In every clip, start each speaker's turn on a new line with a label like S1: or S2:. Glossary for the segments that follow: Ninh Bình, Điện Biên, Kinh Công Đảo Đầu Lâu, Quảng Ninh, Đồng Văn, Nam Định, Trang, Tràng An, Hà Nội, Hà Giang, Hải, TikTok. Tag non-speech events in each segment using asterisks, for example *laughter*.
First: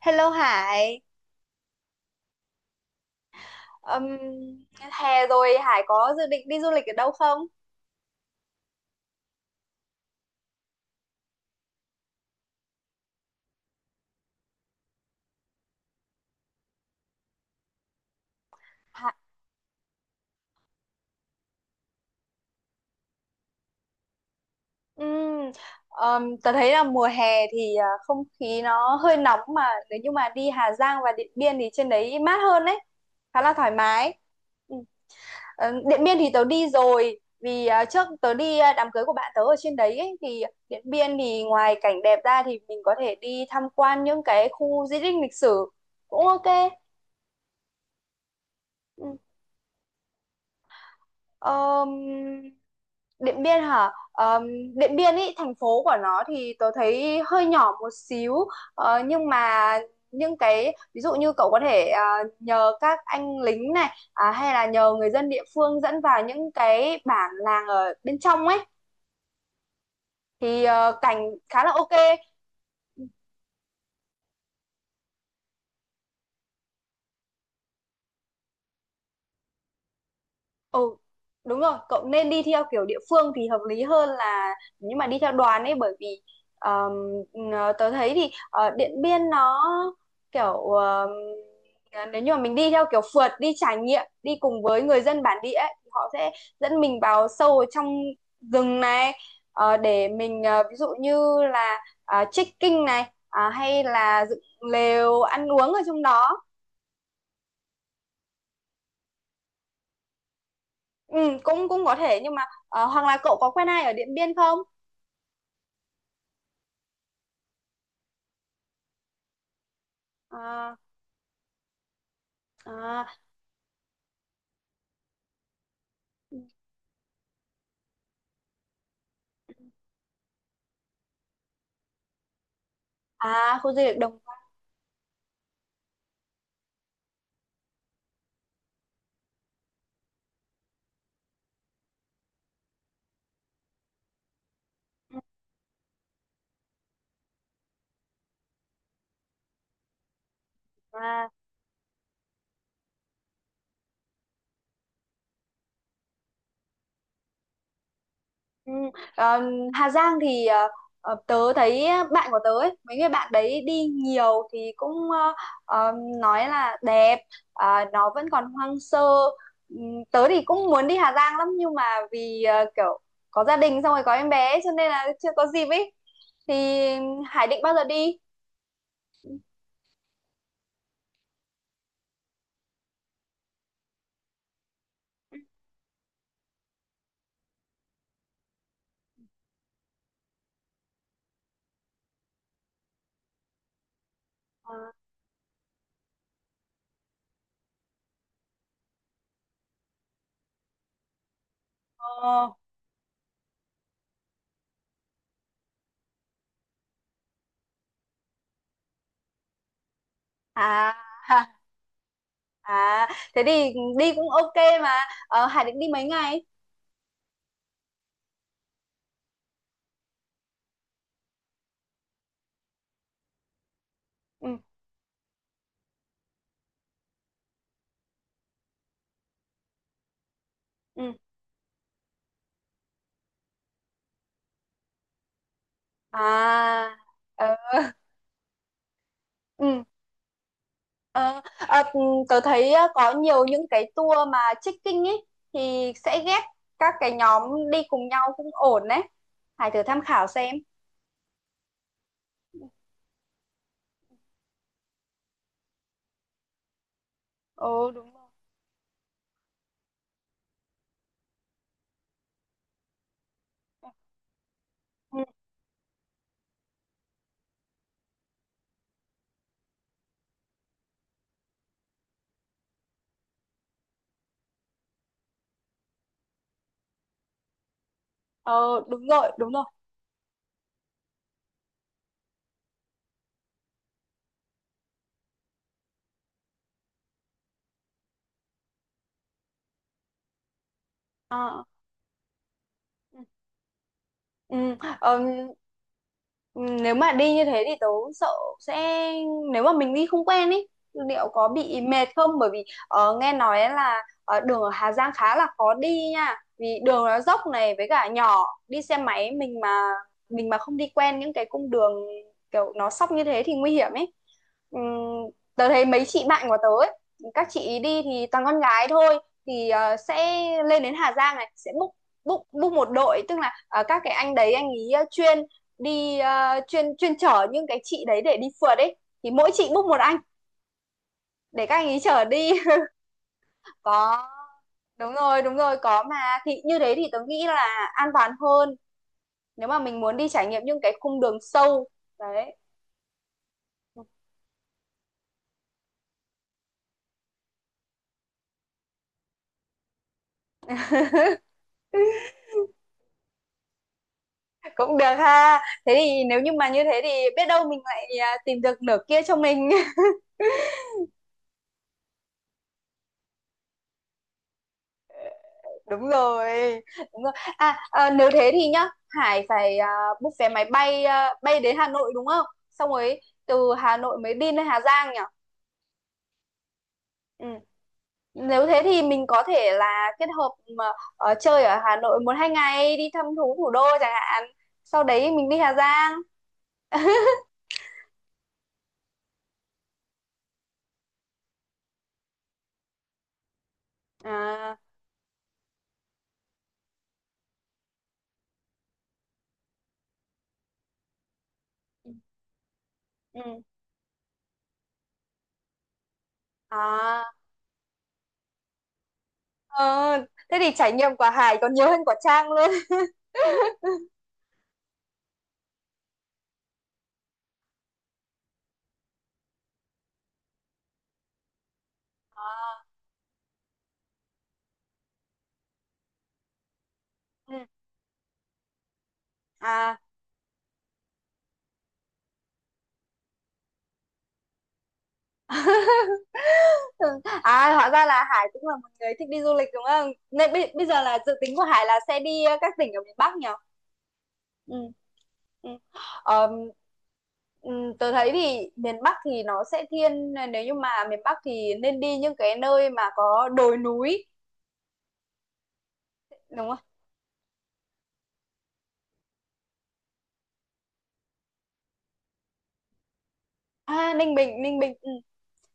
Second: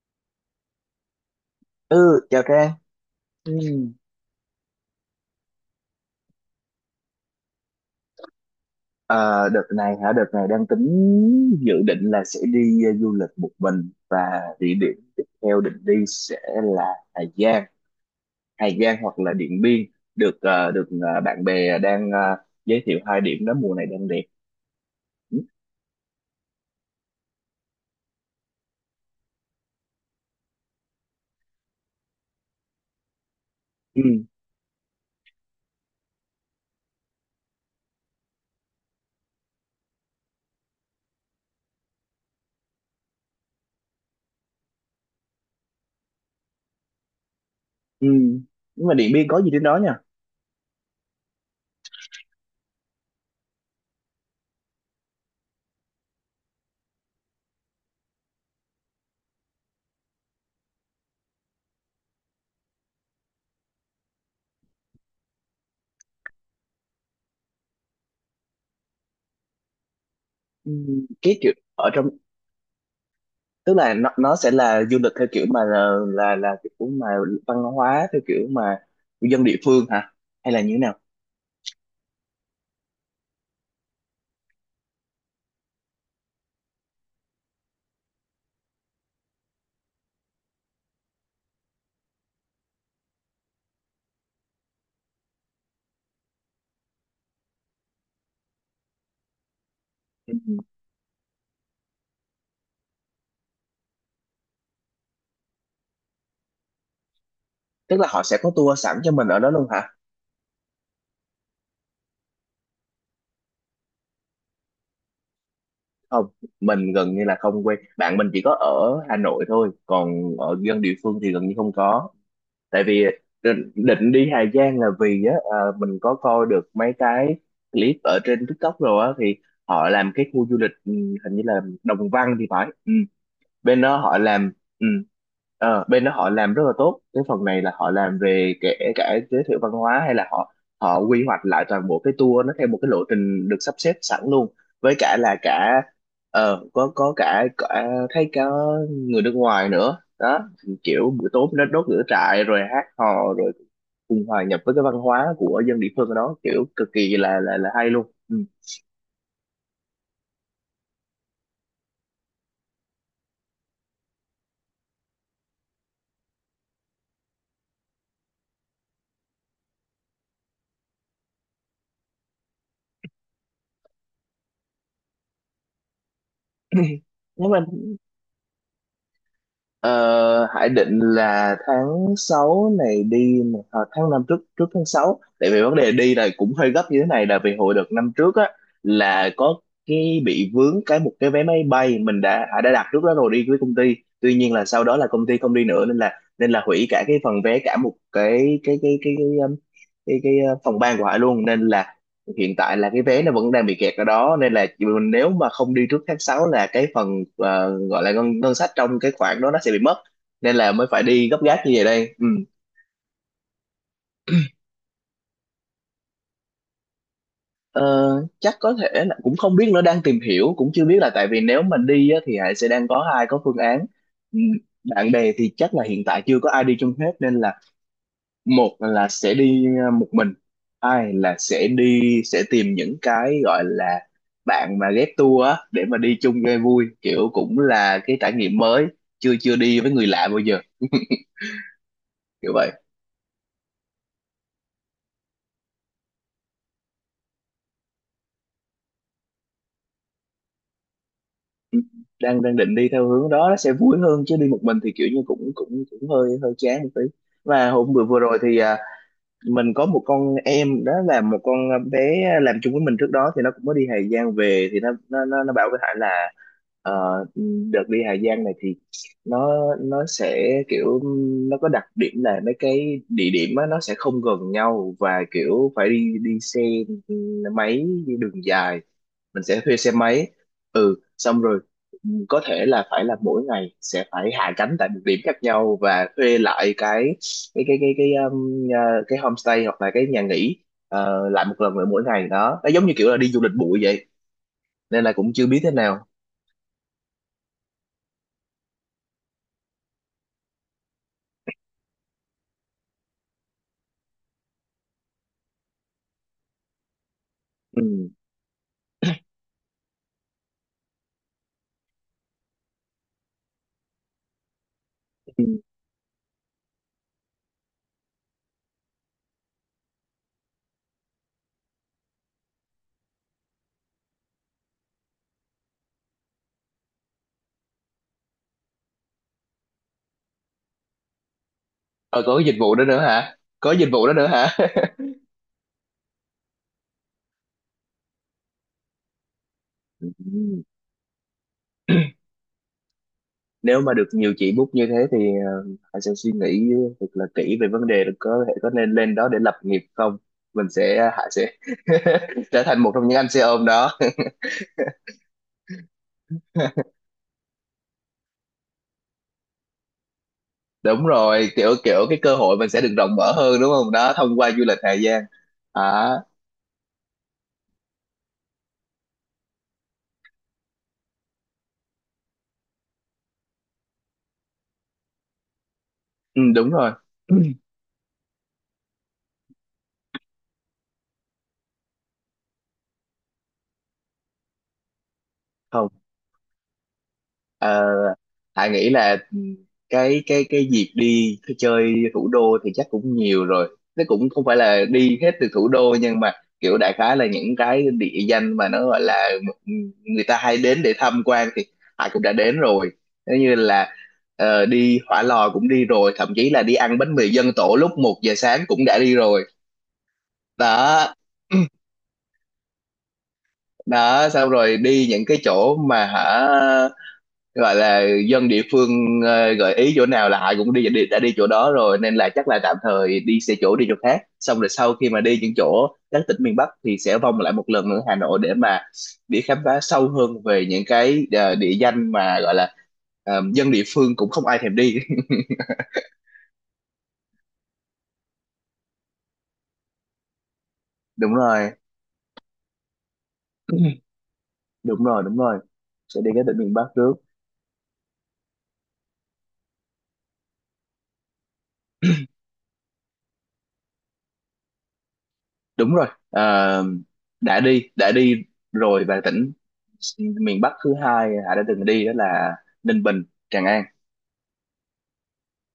S1: Hello Hải.
S2: Ừ, chào Trang. Ừ.
S1: Ừm, Hè rồi Hải có dự định đi du lịch ở đâu không?
S2: Ờ, Đợt này hả? Đợt này đang tính dự định là sẽ đi du lịch một mình, và địa điểm tiếp theo định đi sẽ là Hà Giang, Hà Giang
S1: Hả?
S2: hoặc là Điện Biên. Được, bạn bè đang giới thiệu hai điểm đó mùa này đang đẹp. Ừ,
S1: Ừm, Tớ thấy là mùa hè thì không khí nó hơi nóng mà nếu như mà đi Hà Giang và Điện Biên thì trên đấy mát hơn đấy, khá là thoải
S2: ừ.
S1: mái. Ừm, Điện Biên thì tớ đi rồi, vì trước tớ đi đám cưới của bạn tớ ở trên đấy ấy, thì Điện Biên thì ngoài cảnh đẹp ra thì mình có thể đi tham quan những cái khu di tích lịch sử cũng ok.
S2: Ừ. Nhưng mà Điện Biên có gì trên đó nha?
S1: Ờm, Điện Biên hả? Điện Biên ý, thành phố của nó thì tôi thấy hơi nhỏ một xíu. Nhưng mà những cái ví dụ như cậu có thể nhờ các anh lính này hay là nhờ người dân địa phương dẫn vào những cái bản làng ở bên trong ấy thì
S2: Ừ,
S1: cảnh
S2: cái kiểu
S1: khá là ok.
S2: ở trong, tức là nó sẽ là du lịch theo kiểu mà là kiểu mà văn hóa theo kiểu mà dân địa phương hả? Hay là như thế
S1: Ừ,
S2: nào?
S1: đúng rồi, cậu nên đi theo kiểu địa phương thì hợp lý hơn là nhưng mà đi theo đoàn ấy, bởi vì ờm, tớ thấy thì Điện Biên nó kiểu nếu như mà mình đi theo kiểu phượt đi trải nghiệm đi cùng với người dân bản địa ấy, thì họ sẽ dẫn mình vào sâu ở trong rừng này, để mình ví dụ như là trekking này hay là dựng lều ăn uống ở trong đó.
S2: Tức là họ sẽ có tour sẵn cho mình ở đó luôn hả?
S1: Ừ, cũng cũng có thể nhưng mà hoặc là cậu có quen ai ở Điện Biên không?
S2: Không, mình gần như là không quen, bạn mình chỉ có ở Hà Nội thôi, còn ở
S1: À,
S2: dân địa phương thì gần như không có. Tại vì
S1: à,
S2: định đi Hà Giang là vì á, mình có coi được mấy cái clip ở trên TikTok rồi á, thì họ làm cái khu du lịch, hình như là Đồng Văn thì phải. Ừ.
S1: à khu
S2: bên
S1: du
S2: đó
S1: lịch Đồng
S2: họ làm ừ, Bên đó họ làm rất là tốt cái phần này, là họ làm về kể cả giới thiệu văn hóa, hay là họ họ quy hoạch lại toàn bộ cái tour nó theo một cái lộ trình được sắp xếp sẵn luôn, với cả
S1: Văn.
S2: là cả có, có cả thấy cả người nước ngoài nữa đó, kiểu buổi
S1: à,
S2: tối nó đốt lửa trại rồi hát hò rồi cùng hòa nhập với cái văn hóa của dân địa phương ở đó, kiểu cực kỳ là hay luôn. Ừ.
S1: ừ.
S2: *coughs*
S1: Ờ, Hà Giang thì tớ thấy bạn của tớ ấy, mấy người bạn đấy đi nhiều thì cũng ờ, nói là đẹp. Nó vẫn còn hoang sơ. Tớ thì cũng muốn đi Hà Giang lắm nhưng mà vì kiểu có gia đình xong rồi có em bé ấy, cho nên là chưa có dịp ấy, thì
S2: *clears throat*
S1: Hải
S2: Nhưng
S1: định
S2: mà
S1: bao giờ đi?
S2: Ờ, Hải định là tháng 6 này đi nè, tháng 5, trước trước tháng 6, tại vì vấn đề đi là cũng hơi gấp như thế này là vì hồi đợt năm trước á là có cái bị vướng cái, một cái vé máy bay mình đã Hải đã đặt trước đó rồi đi với công ty, tuy nhiên là sau
S1: à,
S2: đó là công ty không đi nữa, nên là hủy cả cái phần vé, cả một cái, phòng ban của Hải luôn, nên là
S1: ờ,
S2: hiện tại là cái vé nó vẫn đang bị kẹt ở đó, nên là nếu mà không đi trước tháng 6 là cái phần gọi là ngân sách trong cái khoản đó nó sẽ bị mất, nên là mới
S1: à,
S2: phải đi gấp
S1: *laughs*
S2: gáp như vậy đây. Ừ.
S1: à thế thì đi cũng ok mà. Hải định đi mấy ngày?
S2: Ờ, Chắc có thể là cũng không biết nữa, đang tìm hiểu, cũng chưa biết. Là tại vì nếu mà đi á, thì Hải sẽ đang có hai có phương án. Ừ,
S1: Ừ,
S2: bạn bè thì chắc là hiện tại chưa có ai đi chung hết, nên là một là sẽ đi một mình,
S1: ừ,
S2: hai là sẽ đi sẽ tìm những cái gọi là bạn mà ghép tour á để mà đi chung cho vui,
S1: à,
S2: kiểu
S1: ờ,
S2: cũng là cái trải nghiệm mới, chưa chưa đi
S1: ừ,
S2: với người lạ bao giờ,
S1: ờ, ờ, ừ, tớ
S2: kiểu
S1: thấy
S2: vậy.
S1: có nhiều những cái tour mà trekking ấy thì sẽ ghép các cái nhóm đi cùng nhau cũng ổn đấy. Hải thử tham khảo xem.
S2: Ừ, đang đang định đi theo hướng đó, nó sẽ vui hơn, chứ đi một mình thì kiểu như cũng cũng cũng hơi hơi chán một tí. Và
S1: Ừ,
S2: hôm vừa
S1: đúng
S2: vừa
S1: rồi.
S2: rồi thì mình có một con em, đó là một con bé làm chung với mình trước đó, thì nó cũng mới đi Hà Giang về, thì nó
S1: Ừ.
S2: nó nó, nó bảo với Hải là ờ, đợt đi Hà Giang này thì nó nó sẽ kiểu, nó có đặc điểm là mấy cái địa điểm á, nó sẽ không gần nhau, và kiểu phải đi đi xe máy đi đường dài,
S1: ờ, Đúng rồi,
S2: mình
S1: đúng
S2: sẽ
S1: rồi.
S2: thuê xe máy, xong rồi, ừ, có thể là phải là mỗi ngày sẽ phải hạ cánh tại một điểm khác nhau và thuê lại cái cái homestay hoặc là cái nhà nghỉ lại một
S1: Ờ,
S2: lần nữa mỗi ngày đó, nó giống như kiểu là
S1: ừ.
S2: đi du lịch bụi vậy,
S1: Ừ.
S2: nên là
S1: ờm,
S2: cũng chưa biết thế nào.
S1: Nếu mà đi như thế thì tớ sợ sẽ, nếu mà mình đi không quen ý liệu có bị mệt không, bởi vì nghe nói là đường ở Hà Giang khá là khó đi nha, vì đường nó dốc này với cả
S2: Ừ.
S1: nhỏ, đi xe máy mình mà không đi quen những cái cung đường kiểu nó sóc như thế thì nguy hiểm ấy. Ừm,
S2: Ừ.
S1: Tớ thấy mấy chị bạn của tớ ấy, các chị đi thì toàn con gái thôi, thì sẽ lên đến Hà Giang này sẽ book book book một đội, tức là các cái anh đấy anh ý chuyên đi chuyên chuyên chở những cái chị đấy để đi phượt ấy, thì mỗi chị book một anh để các anh ý
S2: ờ
S1: chở
S2: có cái
S1: đi.
S2: dịch vụ đó nữa hả? Có
S1: *laughs*
S2: dịch vụ đó nữa
S1: Có.
S2: hả?
S1: Đúng rồi, đúng rồi, có mà, thì như thế thì tớ nghĩ là an toàn hơn nếu mà mình muốn đi trải nghiệm
S2: *laughs*
S1: những cái cung đường sâu đấy.
S2: Nếu mà được nhiều chị book như thế thì Hải sẽ suy nghĩ thật là kỹ về vấn đề là có thể có nên lên đó để lập nghiệp không. Mình sẽ Hải sẽ *laughs* trở thành một trong những anh xe ôm đó.
S1: Cũng được ha, thế thì nếu như mà như thế thì biết đâu mình lại tìm được nửa kia cho mình. *laughs*
S2: *laughs* Đúng rồi, kiểu kiểu cái cơ hội mình sẽ được rộng mở hơn, đúng không, đó, thông qua du lịch Hà Giang. À.
S1: Đúng rồi, đúng rồi. Nếu thế thì nhá, Hải phải book vé máy bay, bay đến Hà Nội đúng không, xong rồi từ Hà Nội mới đi lên Hà Giang nhỉ?
S2: Ừ, đúng rồi.
S1: Ừ.
S2: *clears throat*
S1: Nếu thế thì mình có thể là kết hợp mà chơi ở Hà Nội một hai ngày đi thăm thú thủ đô chẳng hạn, sau đấy mình đi Hà
S2: Không,
S1: Giang. *laughs*
S2: ờ, Hải nghĩ là cái dịp đi chơi thủ đô thì chắc cũng nhiều rồi, nó cũng không phải
S1: À.
S2: là đi hết từ thủ đô, nhưng mà kiểu đại khái là những cái địa danh mà nó gọi là người ta hay đến để tham quan thì Hải
S1: Ừ,
S2: cũng đã đến rồi. Nếu như
S1: ừ.
S2: là đi Hỏa Lò cũng đi rồi, thậm chí là đi ăn bánh
S1: À.
S2: mì dân tổ lúc 1 giờ sáng cũng đã đi rồi.
S1: ờ, Thế thì trải
S2: Đó.
S1: nghiệm của Hải còn nhiều hơn của Trang luôn.
S2: *clears throat* Đó, xong rồi đi những cái chỗ mà hả, gọi là dân địa phương gợi ý chỗ nào là họ cũng đi, đã đi chỗ đó rồi, nên là chắc là tạm thời đi xe chỗ, đi chỗ khác, xong rồi sau khi mà đi những chỗ các tỉnh miền Bắc thì sẽ vòng
S1: *laughs*
S2: lại
S1: Ừ.
S2: một lần nữa Hà Nội để mà đi khám phá
S1: À.
S2: sâu hơn về những cái địa danh mà gọi là dân địa phương cũng không ai thèm đi.
S1: *laughs* Ừ. À hóa ra là Hải cũng là một người thích đi du lịch đúng không? Nên bây giờ
S2: *laughs*
S1: là dự
S2: Đúng
S1: tính của
S2: rồi.
S1: Hải là sẽ đi các tỉnh ở miền Bắc nhỉ?
S2: *clears throat*
S1: Ừ.
S2: Đúng rồi, đúng rồi,
S1: Ừ.
S2: sẽ đi các
S1: Ờm,
S2: tỉnh miền Bắc trước.
S1: Tớ thấy thì miền Bắc thì nó sẽ thiên, nếu như mà miền Bắc thì nên đi những cái nơi mà có đồi núi
S2: Đúng rồi,
S1: đúng không?
S2: đã đi rồi, và tỉnh miền Bắc thứ hai Hà đã từng đi đó là Ninh Bình, Tràng An.
S1: À Ninh Bình, Ninh Bình, ừ.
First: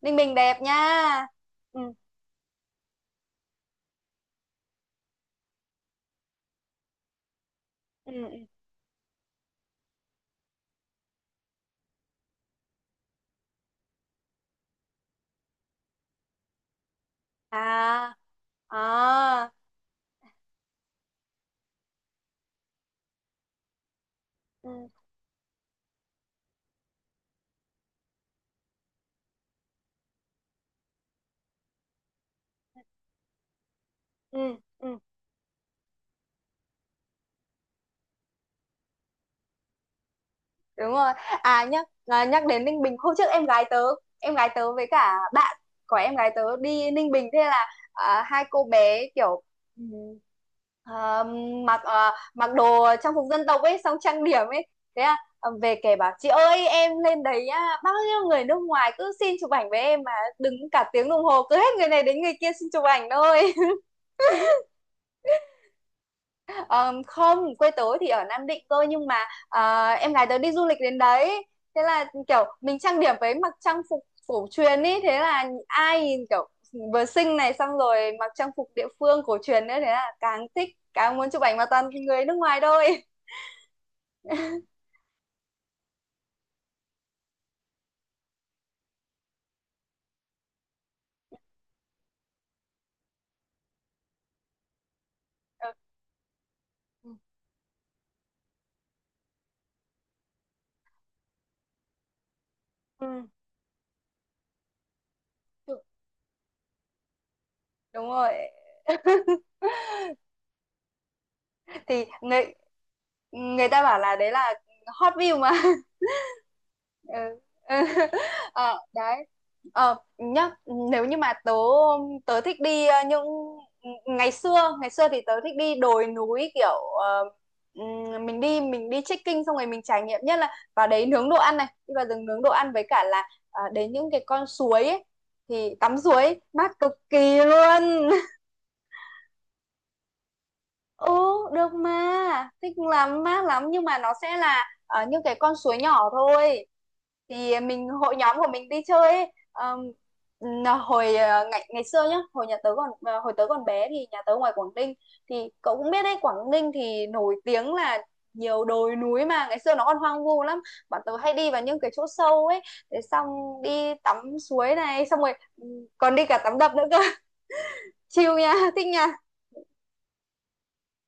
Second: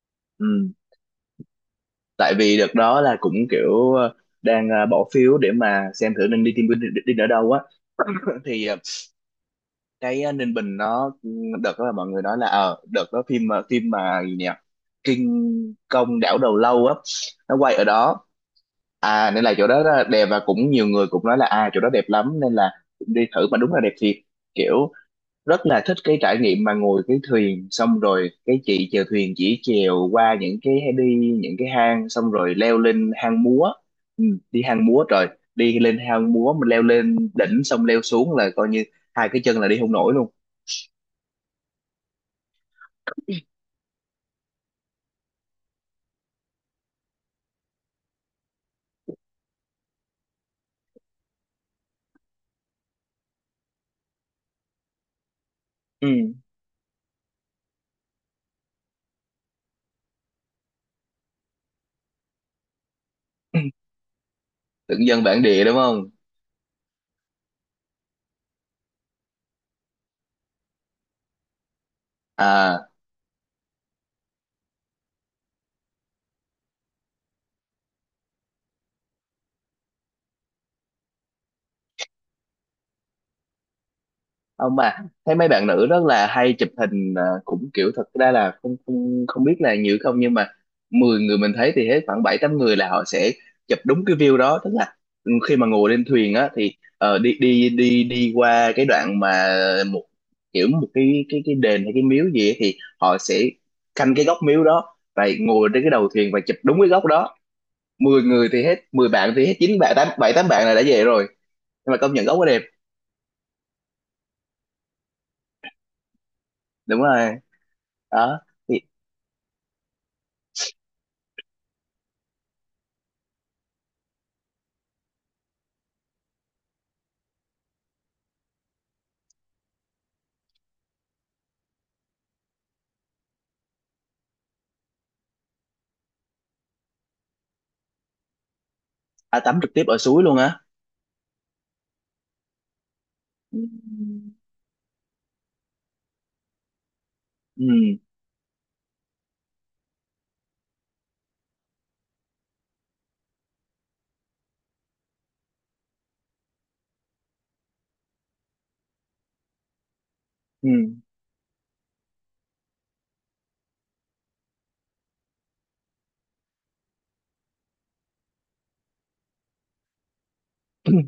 S1: Ninh Bình
S2: Ừ.
S1: đẹp nha. Ừ.
S2: Tại vì đợt đó là cũng kiểu đang bỏ phiếu để mà xem thử nên đi team building đi, đi ở đâu á.
S1: Ừ.
S2: *laughs*
S1: Ừ.
S2: Thì cái Ninh Bình nó, đợt đó là mọi người nói là đợt đó phim, phim mà gì nhỉ, Kinh Công Đảo Đầu Lâu á, nó quay ở
S1: À.
S2: đó. Nên
S1: À.
S2: là chỗ đó là đẹp, và cũng nhiều người cũng nói là, à, chỗ đó đẹp lắm, nên là cũng đi thử, mà đúng là đẹp thiệt,
S1: Ừ.
S2: kiểu rất là thích cái trải nghiệm mà ngồi cái thuyền, xong rồi cái chị chèo thuyền chỉ chèo qua những cái, đi những cái hang xong rồi leo lên hang múa.
S1: Ừ.
S2: Đi hang
S1: Ừ.
S2: múa rồi, đi lên hang múa, mình leo lên đỉnh xong leo xuống là coi như hai cái chân là đi không nổi luôn.
S1: Đúng rồi. Nhắc nhắc đến Ninh Bình, hôm trước em gái tớ, với cả bạn của em gái tớ đi Ninh Bình, thế là hai cô bé kiểu ừm, à, mặc đồ trang phục dân tộc ấy xong trang điểm ấy, thế là về kể bảo chị
S2: Ừ.
S1: ơi em lên đấy á, bao nhiêu người nước ngoài cứ xin chụp ảnh với em mà đứng cả tiếng đồng hồ, cứ hết người này đến người kia xin chụp ảnh thôi.
S2: Tưởng dân bản địa đúng không.
S1: Ờ, Không, quê tớ thì ở Nam Định cơ, nhưng mà em gái tớ đi du lịch đến đấy. Thế là kiểu mình
S2: à
S1: trang điểm với mặc trang phục cổ truyền ý, thế là ai nhìn kiểu vừa xinh này xong rồi mặc trang phục địa phương cổ truyền nữa, thế là càng thích, càng muốn chụp ảnh mà toàn người nước ngoài thôi.
S2: Không, mà thấy mấy bạn nữ rất là hay chụp hình, cũng kiểu thật ra là không, không không biết là nhiều không, nhưng mà 10 người mình thấy thì hết khoảng bảy tám người là họ sẽ chụp đúng cái view đó, tức là khi mà
S1: Ờ.
S2: ngồi lên thuyền á thì đi đi đi đi qua cái đoạn mà một kiểu một cái đền hay cái miếu gì ấy, thì họ
S1: Ừ.
S2: sẽ canh cái góc miếu đó và ngồi
S1: Ừ,
S2: trên cái đầu thuyền và chụp đúng cái góc đó.
S1: đúng
S2: mười
S1: rồi.
S2: người thì hết 10 bạn, thì hết chín bạn, tám, bảy tám bạn là đã về rồi, nhưng mà
S1: Thì
S2: công nhận góc quá
S1: người
S2: đẹp.
S1: người ta bảo là đấy là hot view mà.
S2: Đúng rồi.
S1: Ừ. *laughs*
S2: Đó.
S1: ờ Đấy, nhá, nếu như mà tớ tớ thích đi những ngày xưa, ngày xưa thì tớ thích đi đồi núi kiểu mình đi trekking xong rồi mình trải nghiệm, nhất là vào đấy nướng đồ ăn này, đi vào rừng nướng đồ ăn với cả là đến những cái con suối ấy thì tắm suối mát cực kỳ luôn.
S2: À tắm trực tiếp ở suối luôn á.
S1: Ừ, được mà, thích lắm, mát lắm, nhưng mà nó sẽ là những cái con suối nhỏ thôi. Thì
S2: Ừ.
S1: mình hội nhóm của mình đi chơi ấy. Là hồi ngày ngày xưa nhá, hồi nhà tớ còn hồi tớ còn bé thì nhà tớ ngoài Quảng Ninh, thì cậu cũng biết đấy, Quảng Ninh thì nổi tiếng là nhiều đồi núi mà ngày xưa nó còn hoang vu lắm.
S2: Ừ.
S1: Bọn tớ hay đi vào những cái chỗ sâu ấy, để xong đi tắm suối này, xong rồi còn đi cả tắm đập nữa cơ. *laughs* Chill nha, thích nha.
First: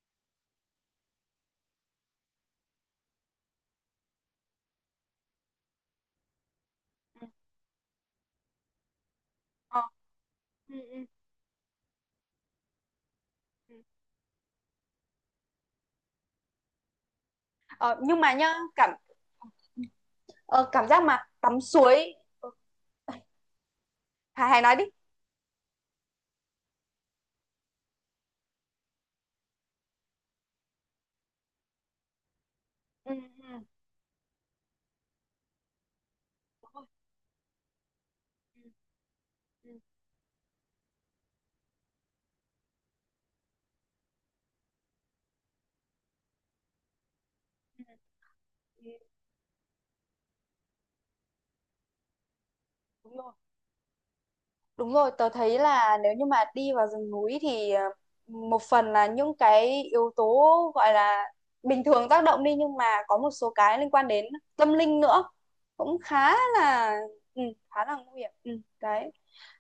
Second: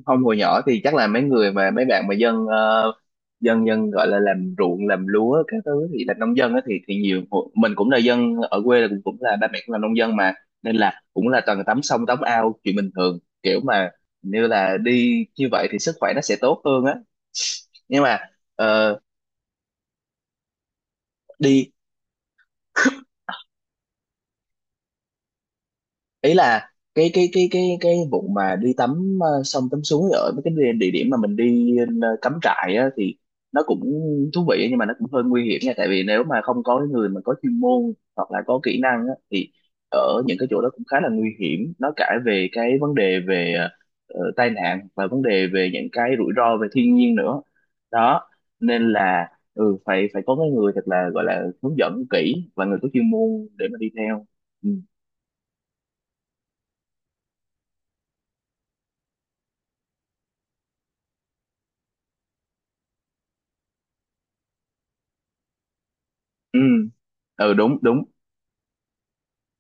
S2: Không, hồi nhỏ thì chắc là mấy bạn mà dân dân dân gọi là làm ruộng làm lúa các thứ thì là nông dân á, thì nhiều.
S1: Ừ.
S2: Mình cũng là dân ở quê, là cũng cũng là ba mẹ cũng là
S1: Ờ,
S2: nông dân mà,
S1: ừ,
S2: nên
S1: ừ.
S2: là cũng là toàn tắm sông tắm ao chuyện bình thường, kiểu
S1: Ừ.
S2: mà như là đi như vậy thì sức khỏe nó sẽ tốt hơn á,
S1: Ờ,
S2: nhưng mà
S1: nhưng mà nhá,
S2: ờ,
S1: cảm giác mà tắm
S2: đi
S1: suối. Ờ, Hải Hải nói đi.
S2: ý là cái vụ mà đi tắm sông tắm suối ở mấy cái địa địa điểm mà mình đi cắm trại á,
S1: Ừ,
S2: thì nó
S1: ừ,
S2: cũng thú vị, nhưng mà nó cũng hơi nguy hiểm nha, tại vì nếu mà không
S1: đúng
S2: có
S1: rồi.
S2: người mà có chuyên môn hoặc là có
S1: Ừ,
S2: kỹ năng á, thì
S1: ừ,
S2: ở những cái chỗ đó cũng khá là nguy hiểm, nó cả về cái vấn đề về tai nạn và vấn đề về những cái rủi ro về thiên nhiên nữa.
S1: ừ,
S2: Đó,
S1: ừ,
S2: nên là phải phải có cái người thật là gọi là hướng dẫn kỹ và người có chuyên
S1: đúng rồi.
S2: môn để mà đi theo. Ừ.
S1: Đúng rồi, tớ thấy là nếu như mà đi vào rừng núi thì một phần là những cái yếu tố gọi là bình thường tác động đi, nhưng mà có một số cái liên quan đến tâm linh nữa cũng khá
S2: Ừ.
S1: là, ừ,
S2: Ừ, đúng
S1: khá là
S2: đúng.
S1: nguy hiểm. Ừ, Đấy.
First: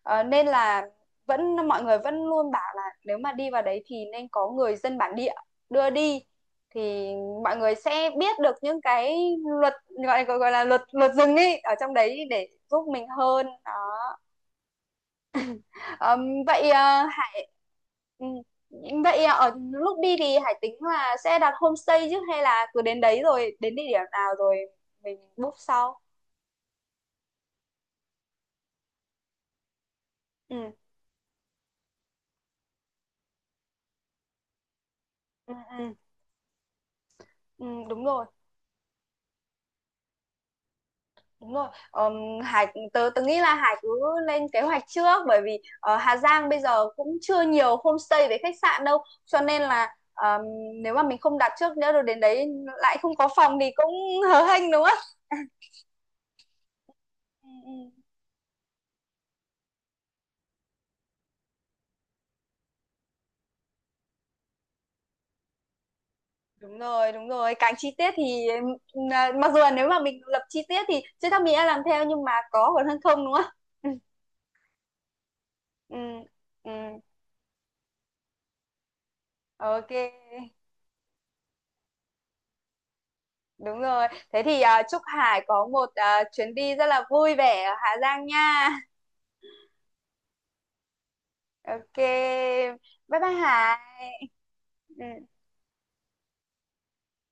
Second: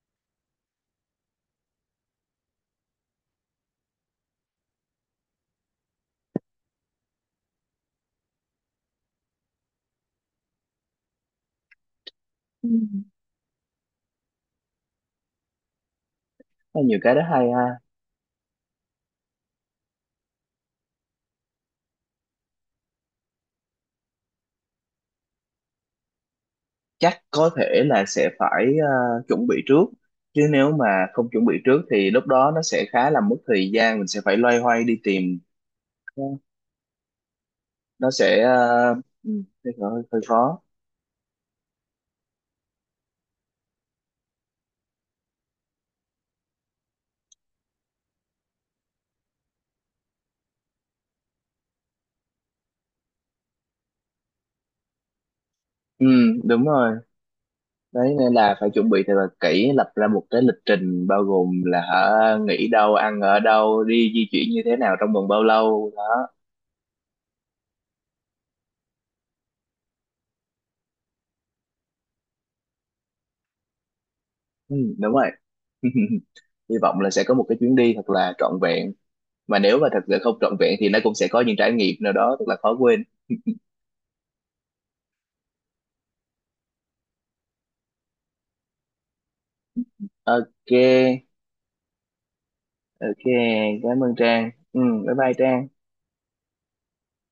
S1: Nên là mọi người vẫn luôn bảo là nếu mà đi vào đấy thì nên có người dân bản địa đưa đi, thì mọi người sẽ biết được những cái luật gọi gọi gọi là luật luật rừng ấy ở trong đấy để
S2: Ừ.
S1: giúp mình hơn. Đó. Ờ, Vậy
S2: Có nhiều cái đó
S1: Hải,
S2: hay ha.
S1: ừ, vậy ở lúc đi thì Hải tính là sẽ đặt homestay chứ, hay là cứ đến đấy rồi đến địa điểm nào rồi mình book sau?
S2: Chắc có thể là sẽ phải chuẩn bị trước, chứ
S1: Ừ,
S2: nếu mà không chuẩn bị trước thì lúc đó nó sẽ khá là mất thời gian, mình sẽ phải loay hoay đi tìm.
S1: ừ, ừ,
S2: Ờ,
S1: ừ, đúng
S2: nó
S1: rồi,
S2: sẽ Ừ. hơi, hơi hơi khó.
S1: đúng rồi. Hải tớ tớ nghĩ là Hải cứ lên kế hoạch trước, bởi vì ở Hà Giang bây giờ cũng chưa nhiều homestay với khách sạn đâu, cho nên là nếu mà mình không đặt trước nữa rồi đến đấy lại không có phòng thì cũng hớ hênh đúng không?
S2: Ừ đúng rồi,
S1: Ừ, ừ.
S2: đấy, nên là phải chuẩn bị thật là kỹ, lập ra một cái lịch trình bao gồm là hả, nghỉ đâu, ăn ở đâu, đi di chuyển như thế nào, trong vòng bao lâu đó.
S1: Đúng rồi, đúng rồi. Càng chi tiết thì mặc dù là nếu mà mình lập chi tiết thì chưa chắc mình đã làm theo, nhưng mà có còn hơn không đúng không? *laughs*
S2: Ừ, đúng rồi.
S1: Ừ,
S2: *laughs*
S1: ừ,
S2: Hy vọng là sẽ có một cái chuyến đi thật là trọn vẹn, mà nếu mà
S1: ok.
S2: thật sự không trọn vẹn thì nó cũng sẽ có những trải nghiệm nào đó rất là khó quên.
S1: Đúng rồi. Thế thì chúc Hải có một chuyến đi rất là vui vẻ ở Hà Giang nha.
S2: OK.
S1: Ok. Bye
S2: OK,
S1: bye
S2: cảm ơn
S1: Hải.
S2: Trang. Ừ,
S1: Ừ.
S2: bye bye Trang.